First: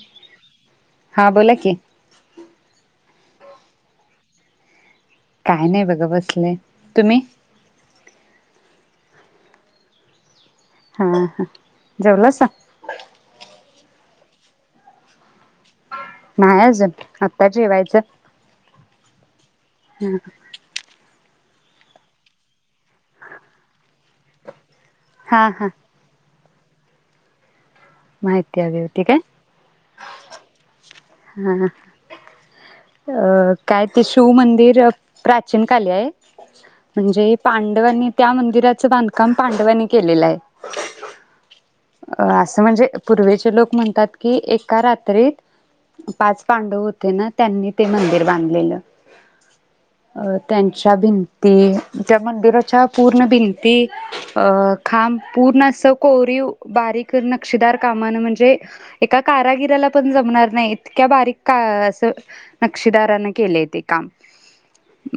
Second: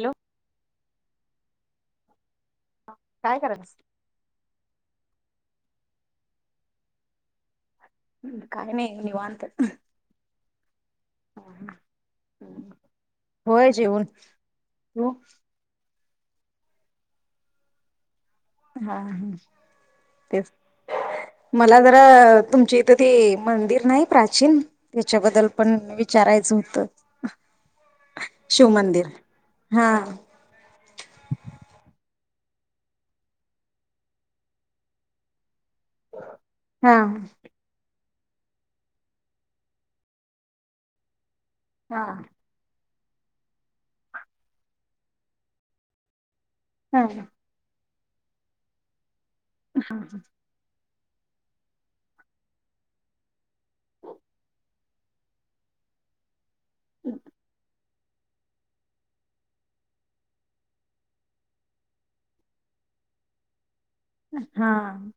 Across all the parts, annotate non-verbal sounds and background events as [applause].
Hello हा बोला की, काय कराल्यास काय नाय बघा बसले तुम्ही काय नाही निवांत हा हा जेवलासा होय जेवून. हो. नाय अजुन आत्ता जेवायचं हा हं तेच मला जरा तुमच्या इथं ते मंदिर नाही प्राचीन त्याच्याबद्दल हा हा पण विचारायचं हो त. माहिती हवी होती काय? हा हा हा अ काय ते शिवमंदिर प्रा चीन काली हाय, हा म्हणजे पांडवांनी त्या मंदिराचं बांधकाम पांडवांनी केलेलं हाय. हा अ असं म्हणजे पूर्वेचे लोक म्हणतात की, एका रात्रीत पाच पांडव होते ना हा त्यांनी ते मंदिर बांधलेलं. हा हा च्या भिंती त्या मंदिराच्या पूर्ण भिंती अ खांब पूर्ण अस कोरीव बारीक नक्षीदार कामान म्हणजे एका कारागीला पण जमणार नाहीत इतक्या बारीक का असं नक्षीदारांन केलय ते काम हा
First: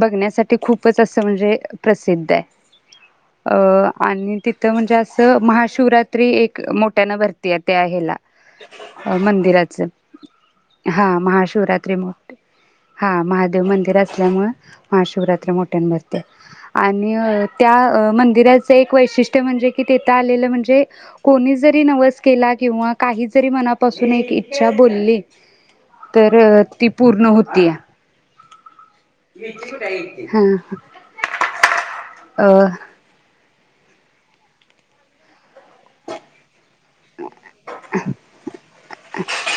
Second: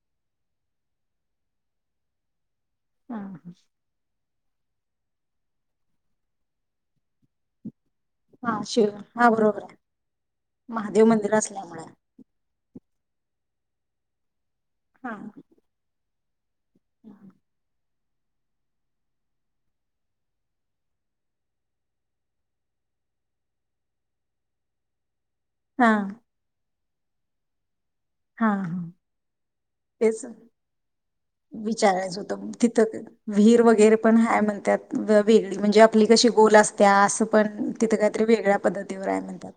बघण्यासाठ ते खूपच असं म्हणजे प्रसिद्ध हाय हा - अ आणि तिथं म्हणजे असं महाशिवरात्री एक, मोठ्यानं भरती या ते हाय तेला हा, शिव हा बरोबर आहे मंदिराच महादेव हा मंदिर असल्यामुळे. महाशिवरात्री मोठी,. हा महादेव मंदिर असल्यामुळें, हा महाशिवरात्र मोठ्यान भरत. [unintelligible] आणि त्या मंदिराचं एक वैशिष्ट्य म्हणजे की तिथं आलेलं म्हणजे कोणी जरी नवस केला, किंवा काही जरी मनापासून एक इच्छा बोलली हा तर ती पूर्ण होतीया. हा हा. तेच हा विचारायचं होतं तिथं अ विहीर वगैरे. वगैरे पण हाय म्हणतात वेगळी म्हणजे आपली कशी बोल असते. त्या असं पण तिथे काहीतरी वेगळ्या पद्धतीवर आहे म्हणतात..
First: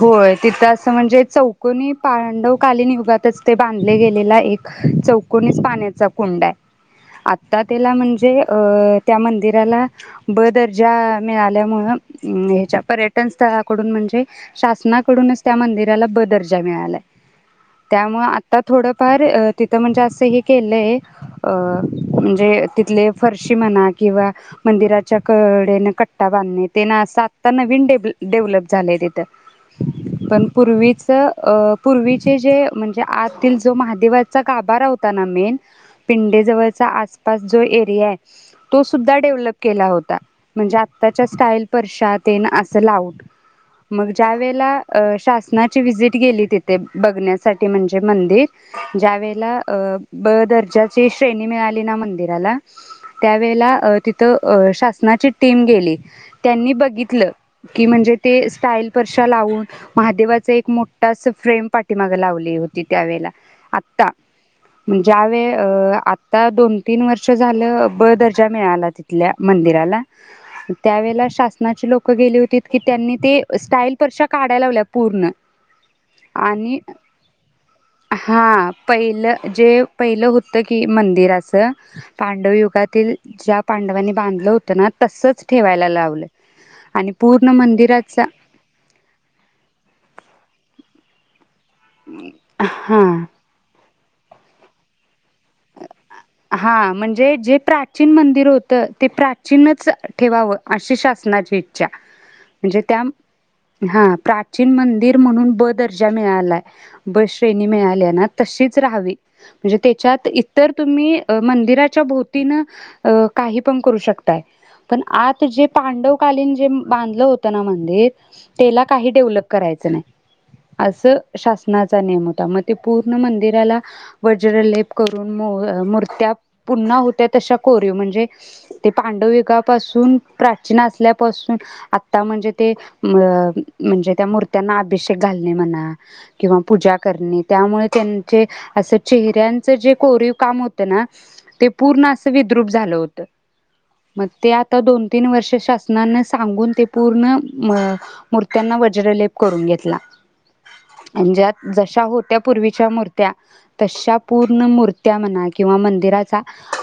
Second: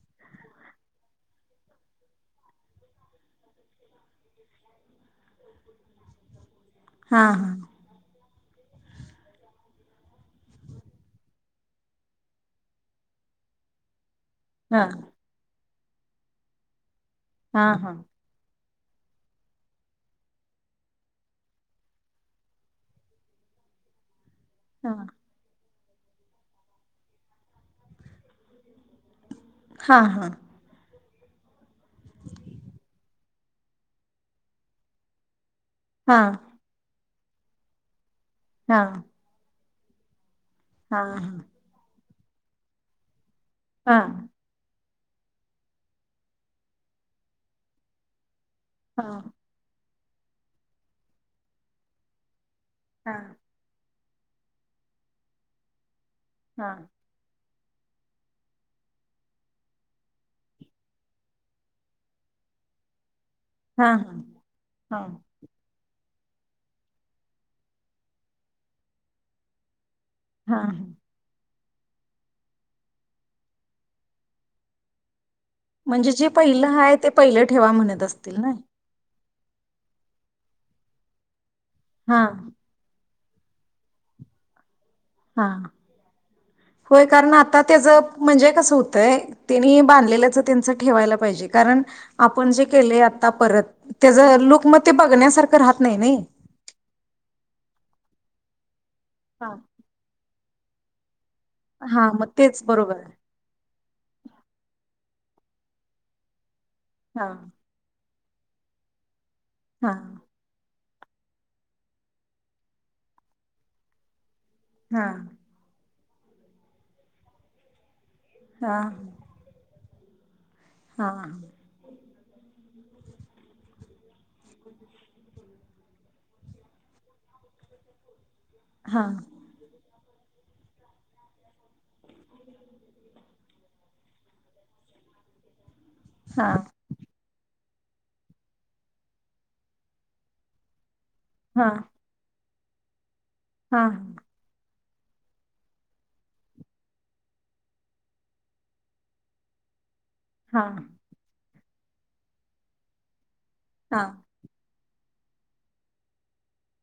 होय तिथं असं म्हणजे चौकोनी पांडवकालीन युगातच ते बांधले गेलेला एक चौकनीच पाण्याचा कुंडा आहे. हां आता त्यीला म्हणजे त्या मंदिराला ब दर्जा मिळाल्या मुळ ह्याच्या पर्यटन स्थळाकडून म्हणजे हां शासनाकडूनच त्यामध्ये त्याला ब दर्जा मिळाला. हा हा. आता थोडंफार तिथं म्हणजे असं हे केलंय अ म्हणजे तिथले फरशी म्हणा किंवा, हां मंदिराच्या कडे न, बांधणे ते ना आता नवीन डेव डेव्हलप झालंय तिथं. हां हां पण पूर्वीच. पूर्वीचे जे म्हणजे आतील जो महादेवाचा गाभारा होता ना मेन, हां पिंडे जवळचा आज पास जो एरिया आहे, तो हां सुद्धा डेव्हलप केला होता त्याच्या हां स्टाईल पशात, ते ना असं लाउट. मगं हां ज्या वेळेला शासनाची व्हिजिट गेली तिथे बघण्यासाठी म्हणजे मंदिर ज्या हां वेळेला अ ब दर्जाची श्रेणी मिळाली ना मंदिराला हां त्यावेळेलाि तर शासनाची टीम गेली. त्यांनी बघितलं. की म्हणजे ते स्टाईल परशा लावून महादेवाचा एक मोठा फ्रेम पाठीमाग लावली होती. त्यावेेला हां हां आत्ता हां ज्या वेळ आत आता दोन तीन वर्ष झालं ब दर्जा मिळाला तिथल्या मंदिराला हा त्यावेेळेला शासनाची लोक गेली होतीत की त्यांनी ते स्टाईल फरश्या काढाय लावल्या पूर्ण म्हणजे जे पहिलं आणि हाय ते पहिलं ठेवा म्हणत असतील ना हा पहिलं जे पहिलं होतं की मंदिर असं. हां पांडव युगातील ज्या पांडवांनी बांधलं होत ना तस हा होय कारण पूर्ण आता त्याच मंदिराचा म्हणजे कस होतंय त्यांनी बांधलेल्याच त्यांच ठेवायला पाहिजे. कारण आपण जे केलय हा आता परत त्याज लुक मग ते बघण्यासारखं राहत नाय नाही. हा म्हणजे जे प्राचीन मंदिर होत. तर ते हा प्राचीनच ठेवावं. अशी शासनाची ईच्छा हा मग तेच म्हणजे बरोबर त्या आहे हा प्राचीन मंदिर म्हणून ब दर्जा मिळालाय. हा बस श्रेणी मिळाल्या नात तशीच रहावी. म्हणजे हा त्याच्यात इतर तुम्ही मंदिराच्या भोवतीनं काही पण करू शक काय पण हा आत जे पांडव कालीन जे बांधलं होतं ना मंदिर हा त्याला काही डेव्हलप करायचं नाय. हा असं शासनाचा नियम होता म पूर्ण मंदिराला वज्रलेप करून म मूर्ती त्या पुन्हा होत्या तशा कोरीव म्हणजे ते हा हा पांडविका पाासून प्रा असल्यापासून आता म्हणजे ते अ म्हणजे त्या मूर्त्यांना अभिषेक घालणे म्हणा हा किंवा पूजा करणे त्यामुळे त्यांचे असं चेहऱ्यांचं जे कोरीव काम होत तर ना ते हा पूर्ण असविद द्रूप झालं होतं हा मग त्यात दोन तीन वर्ष शासनान सांगून ते पूर्ण मूर्त्यांना वज्रलेप करून घेतला. हा अंजात जशा होत्या पूर्वीच्या मूर्त्या तशा पूर्ण मूर त्या [unintelligible] किंवा मंदिराचा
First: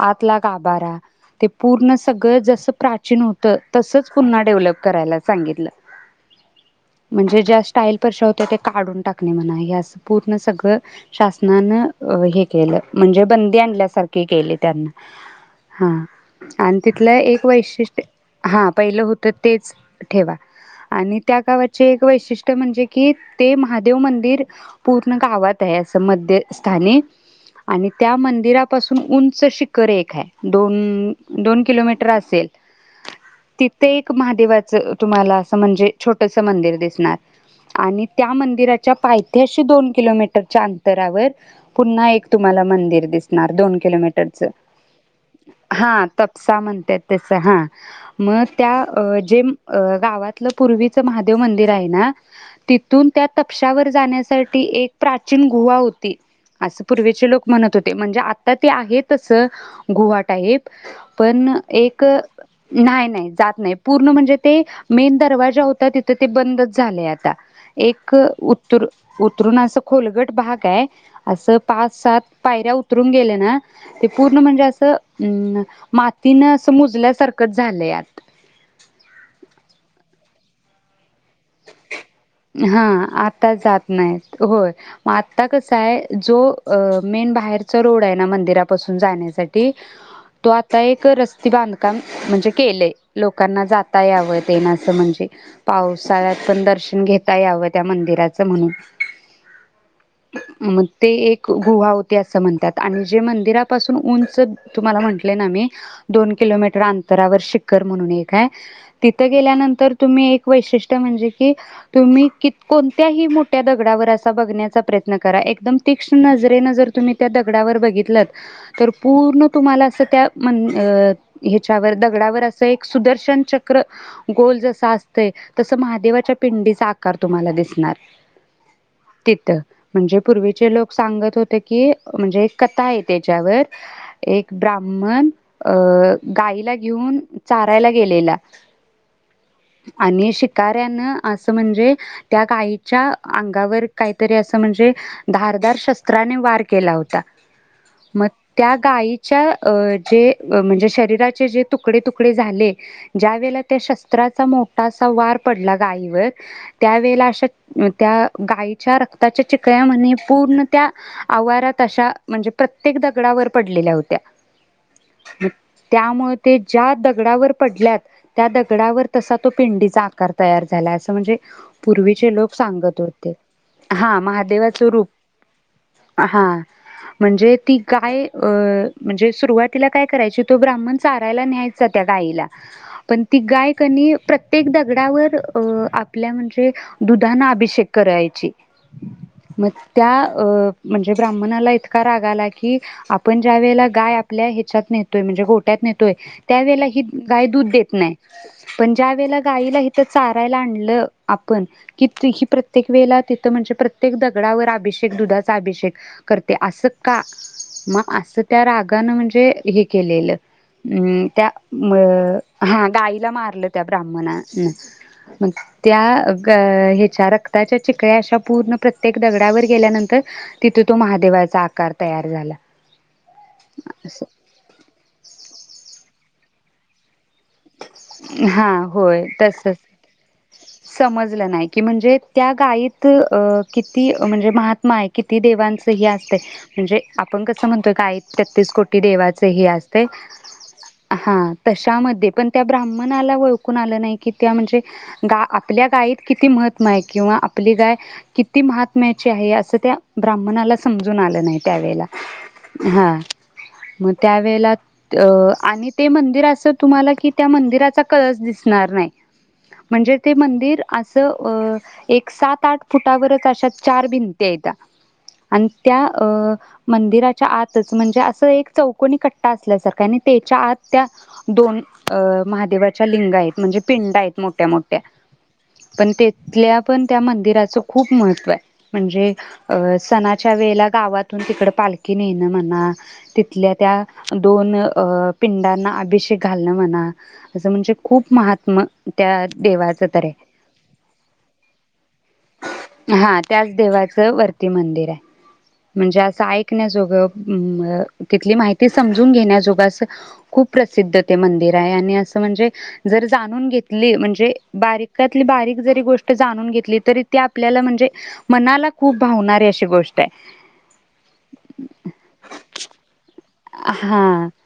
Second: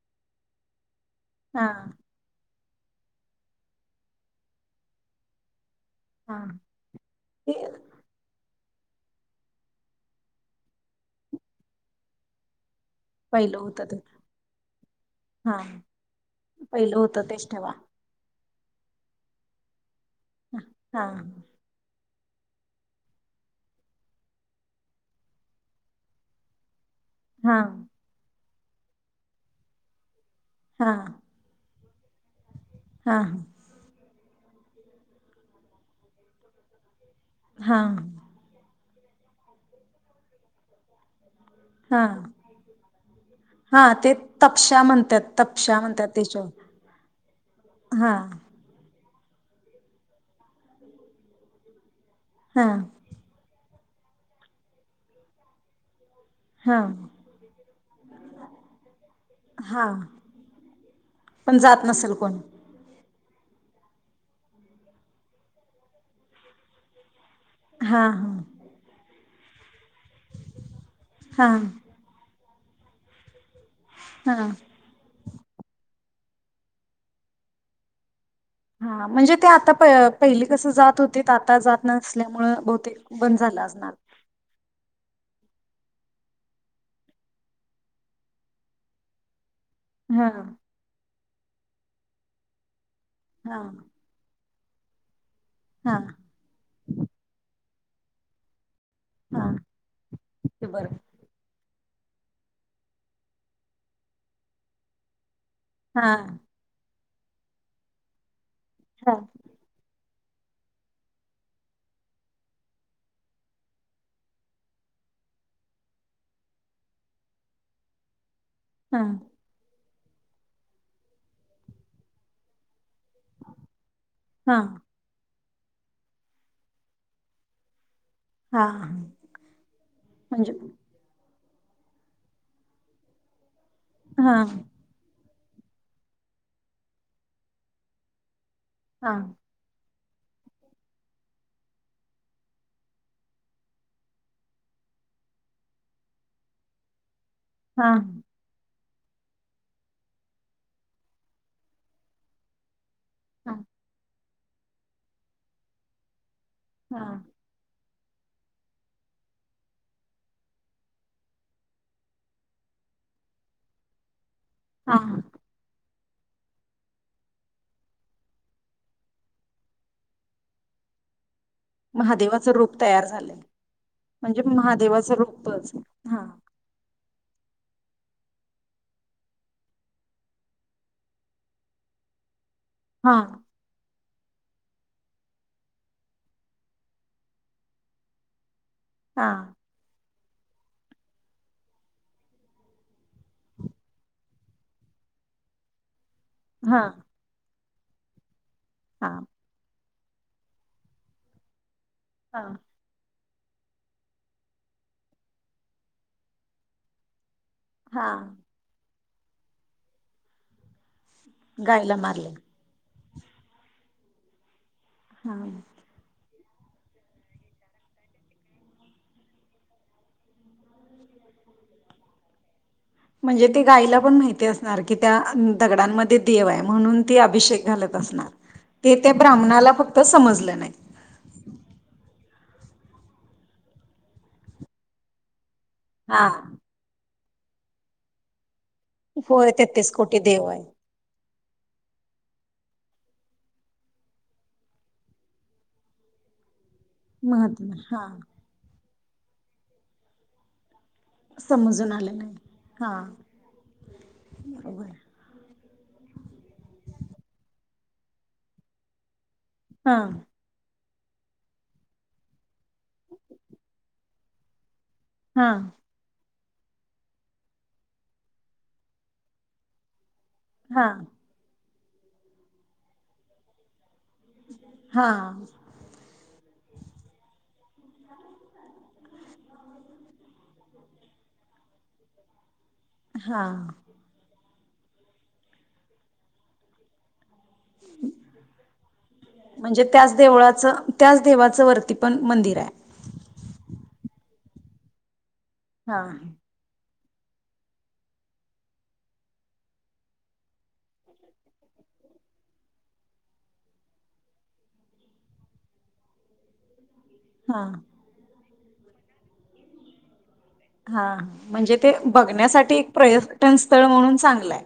आतला गाभारा ते हा पूर्ण सगळं जस प्राचीन होतं तसंच पुन्हा डेव्हलप करायला सांगितलं. हा म्हणजे ते ज्या स्टाईल फरशा होत्या काढून टाकणे म्हणा हे आस पूर्ण सगळं शासनानं हे केलं म्हणजे बंदी पहिलं होतं ते आणल्यासारख केले त्यांना हा हा आणि पहिलं तिथलं होतं एक तेच ठेवा वैशिष्ट्य हा पहिलं होतं तेच ठेवा हा हा आणि त्या गावाचे वैशिष्ट्य म्हणजे कि ते महादेव मंदिर पूर्ण गावात आहे असं मध्यस्थानी हा. आणि त्या मंदिरापासून उंच शिखर एक आहे. दोन हा दोन किलोमीटर मीटर आसेल तिथे एक महा देवाच तुम्हाला असं म्हणजे छोटस मंदिर दिसणार हा आणि त्या मंदिरा च्या पायथ्याशी दोन किलोमीटरच्या अंतरावर पुन्हा हा एक तुम्हाला मंदी विहिर दिसणार दोन हा ते किलोमीटर च तपशा म्हणतात तपशा हा म्हणतात तपसा त्याच्यावर म्हणत्यात तेच हा हा मग त्या जे गावातलं पूर्वीच महादेव मंदिर आहे ना? हा तिथून त्या तपशी त्यावर जाण्यासाठी एक प्राचीन गुव्हा हो ती हा आसं पूर्वीची लोक म्हणत ती म्हणजे आता ते आहेत तस हा गुव्हा टाईप पण जात एक नसेल कोण नाही नाही जात नाही पूर्ण म्हणजे ते मेन दरवाजा होता तिथं ते बंदच झालंय आता. हा एक हा उत्तूर उतरून आसं खोलगट भाग आहे. हा असं पाच सात पायऱ्या उतरून गेल्या ना ते पूर्ण हा म्हणजे असं. अम् मातीन असं मुजल्यासारखंच झालंय आत कस जात हो तिथे जात नसल्यामुळे हा बहुतेक बंद आता झालं जात असणार. नाहीत होय मग आता कसा आहे, जो मेन बाहेरचा रोड आहे ना मंदिरापासून जाण्यासाठी हा तो आता एक रस् ते बांधकाम म्हणजे केलंय. हा लोकांना जाता यावं. ते ना असं म्हणजे पाऊस, हा पावसाळ्यात पण दर्शन घेता यावं, त्या मंदिराचं म्हणून हा मग ते एक गुहा हो ते असं म्हणतात. आणि जे मंदिरापासून उंच तुम्हाला म्हण. आलेना मी, हा दोन किलो मीटर अंतर तरावर शिखरं म्हणून एक आहे. हा तिथं गेल्यानंतर तुम्ही एक वैशिष्ट म्हणजे की तुम्ही कोणत्याही मोठ्या दगडावर असा बघण्याचा प्रयत्न करा. एकदम तीक्ष्ण नजरेन जर तुम्ही त्या दगडावर बघितल. तर हा पूर्ण तुम्हाला अस. त्या म ह्याच्यावर दगडावर असं एक सुदर्शन चक्र, गोल हा जसा असते. तसं महादेवाच्या पिंडीचा आकार तुम्हाला दिसणार. हा तिथं म्हणजे पूर्वीचे लोक सांगत होते. की म्हणजे एक कथा आहे त्याच्यावर हा एक ब्राहमण अ गाईला घेऊन, चारायला गेलेला. हा.. अने श- कार्यान असं म्हणजे त्या गायच्या अंगावर, काहीतरी असं म्हणजे धारधार शस्त्राने वार केला होता. हा म त्या- गायच्या जे म्हणजे शरीराचे जे तुकडे - तुकडे झाले, ज्या वेळेला हा त्या शस्त्रात- मोठा असा वार.. पडला गाईवर... त्या हा वेळेला अशा- त्या गायीच्या रक्ताच्या चिकळ्या म्हने पूर्ण त्या आवारात अशा म्हणजे प्रत्येक दगडावर पडलेल्या होत्या. हा ह मग त्यामुळे ते ज्या दगडावर पडल्यात त्या दगडावर तसा तो पेंडीचा आकार तयार झाला असं म्हणजे पूर्वीचे महादेवाचं लोक रूप सांगत तयार होते झालंय हा महादेवाचं रूप हा. म्हणजे ती गाय अ म्हणजे सुरुवातीला काय करायची तो ब्राह्मण चारायला न्यायचा त्या गायीला हा पण ती गायकनी प्रत्येक दगडावर अ आपल्या म्हणजे दुधाने अभिषेक करायची हा मग त्या अ म्हणजे ब्राह्मणाला इतका राग आला की आपण ज्या वेळेला गाय आपल्या ह्याच्यात नेतोय म्हणजे गोट्यात नेतो त्या हा वळेला ही गाय दूध देत नाही पण हा ज्या वेळेला गाईला तर चारायला आणलं आपण की हा तीही प्रत्येक वेला ति म्हणजे प्रत्येक दगडावर अभिषेक दुधाचा अभिषेक करते असं का? हा मग अस त्या राग दका म्हणजे हे केलेलं हम्म त्या गायला मारले हा गाय मारलं त्या ब्राम्हनाणे. हा मग त्या अ ह्याच्या रक्ताच्या चिकळ्या अशा पूर्ण प्रत्येक दगडावर गेल्यानंतर तिथे तो महादेवाचा आकार तयार झाला म्हणजे ते गाईला पण अस माहिती असणार की त्या दगडांमध्ये देव आहे म्हणून अभिषेक घालत असणार हा ते त्या होय ब्राह्मणाला तसच फक्त समजलं नाही. समजलं नाही की म्हणजे त्या गायीत किती म्हणजे महात्मा आहे किती देवां सही हा असतय म्हणजे. आपण कसं म्हणतोय गाईत तेहतीस कोटी देवाचे होय हे तेहतीस असतय कोटी देव आहे हा तशामध्ये पण त्या ब्रम्हणाला ओळखून आलं नाही की त्या म्हणजे गा आपल्या गायत किती मह किंवा आपली महात्मा गाय हा किती महा आहे असं त्या ब्राम्हणाला समजून आलं नाही त्या समजून वेळेला आलं नाही हा मग त्या वेळेला बरोबर आणि ते मंदिर असं तुम्हाला कि त्या मंदिराचा कळस दिसणार नाही हा म्हणजे ते मंदिर असं अ एक सात आठ फुटावरच अशा चार भिंत्या येत्या हा आणि त्या अ मंदिराच्या आतच म्हणजे अस एक चौकनी कट्टा असल्यासारख्या त्याच्या आत हा त्या दोन अ महादेवाच्या लिंगा आहेतः पिंडा आहेत मोठ्या मोठ्या हा पण ते तिथल्या गावातून पण त्या मंदिराचं खूप महत्व आहे म्हणजे अ सणाच्या वेळेला गावातून तिकड पालखी नेणं म्हण हा हा तिथल्या त्या दोन अ पिंडांना अभिषेक घालण म्हणा हा म्हणजे देवाचं त्याच तर देवळाचं त्याच देवाचं वरती पण मंदिर आहे त्याच देवाचं वरती मंदिर आहे हा म्हणजे असं ऐकण्या जोग तिथली माहिती समजून घेण्याजोग असं खूप प्रसिद्ध मंदिर म्हणजे जरी जाणून घेतली म्हणजे त्यातली बारीक जरी गोष्ट जाणून घेतली तरी ते हा आपल्याला म्हणजे मनाला खूप भावणारी अशी गोष्ट आहे हा म्हणजे ते बघण्यासाठी एक प्रयत्न पर्यटनासाठी पण हा चांगला आहे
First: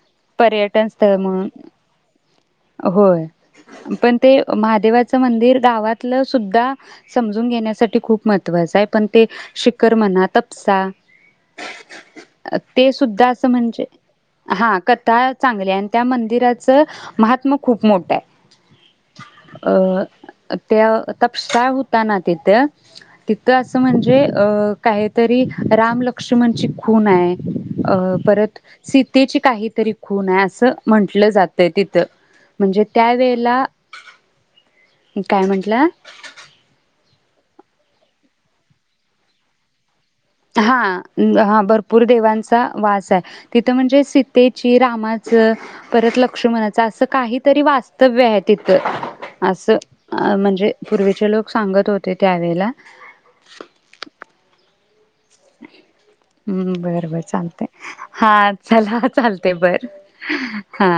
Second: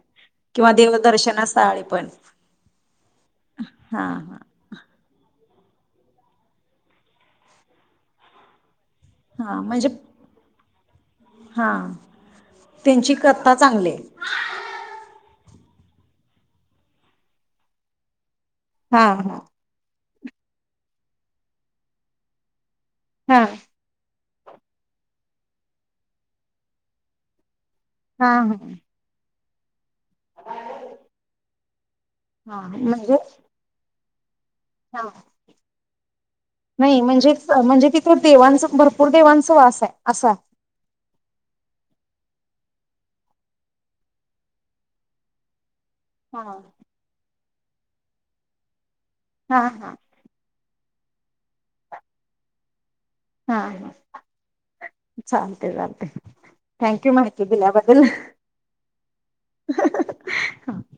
किंवा पर्यटन स्थळ म्हणून देवदर्शनसाठी होय पण ते महादेवाच मंदिर गावातलं सुद्धा समजून घेण्यासाठी खूप महत्त्वाचं आहे पण ते हा म्हणजे शिखर म्हणत उपसा हा ते त्यांची सुद्धा अस कथा म्हणजे चांगली आहे. हा कथा चांगलीये आणि त्या मंदिराच महत् त्व खूप मोठं आहे. हा हा अ त्या तपसा होता ना तिथ हा तिथं असं म्हणजे अ काहीतरी रामलक्ष्मणची खून आहे. अ हा हा परत सीतेची काहीतरी खुण हाय असं म्हंटलं जात ते तिथ म्हणजे त्या वेळेला हा काय म्हंटला? नाही म्हणजेच म्हणजे ति पूर देवांच भरपूर देवांच वास हाय हा हा भरपूर देवांच वास हाय तिथं म्हणजे सीतेची रामाचं परत हा लक्षुमणाच असं काही तरी वास्तव्य आहे तिथं हा असं हा अ म्हणजे पूर्वीचे लोक सांगत होते त्यावेेळेला हा हा चालते चालते हम् बरं थँक्यू बर माहिती चालतय दिल्याबद्दल हा चला चालतय बर हा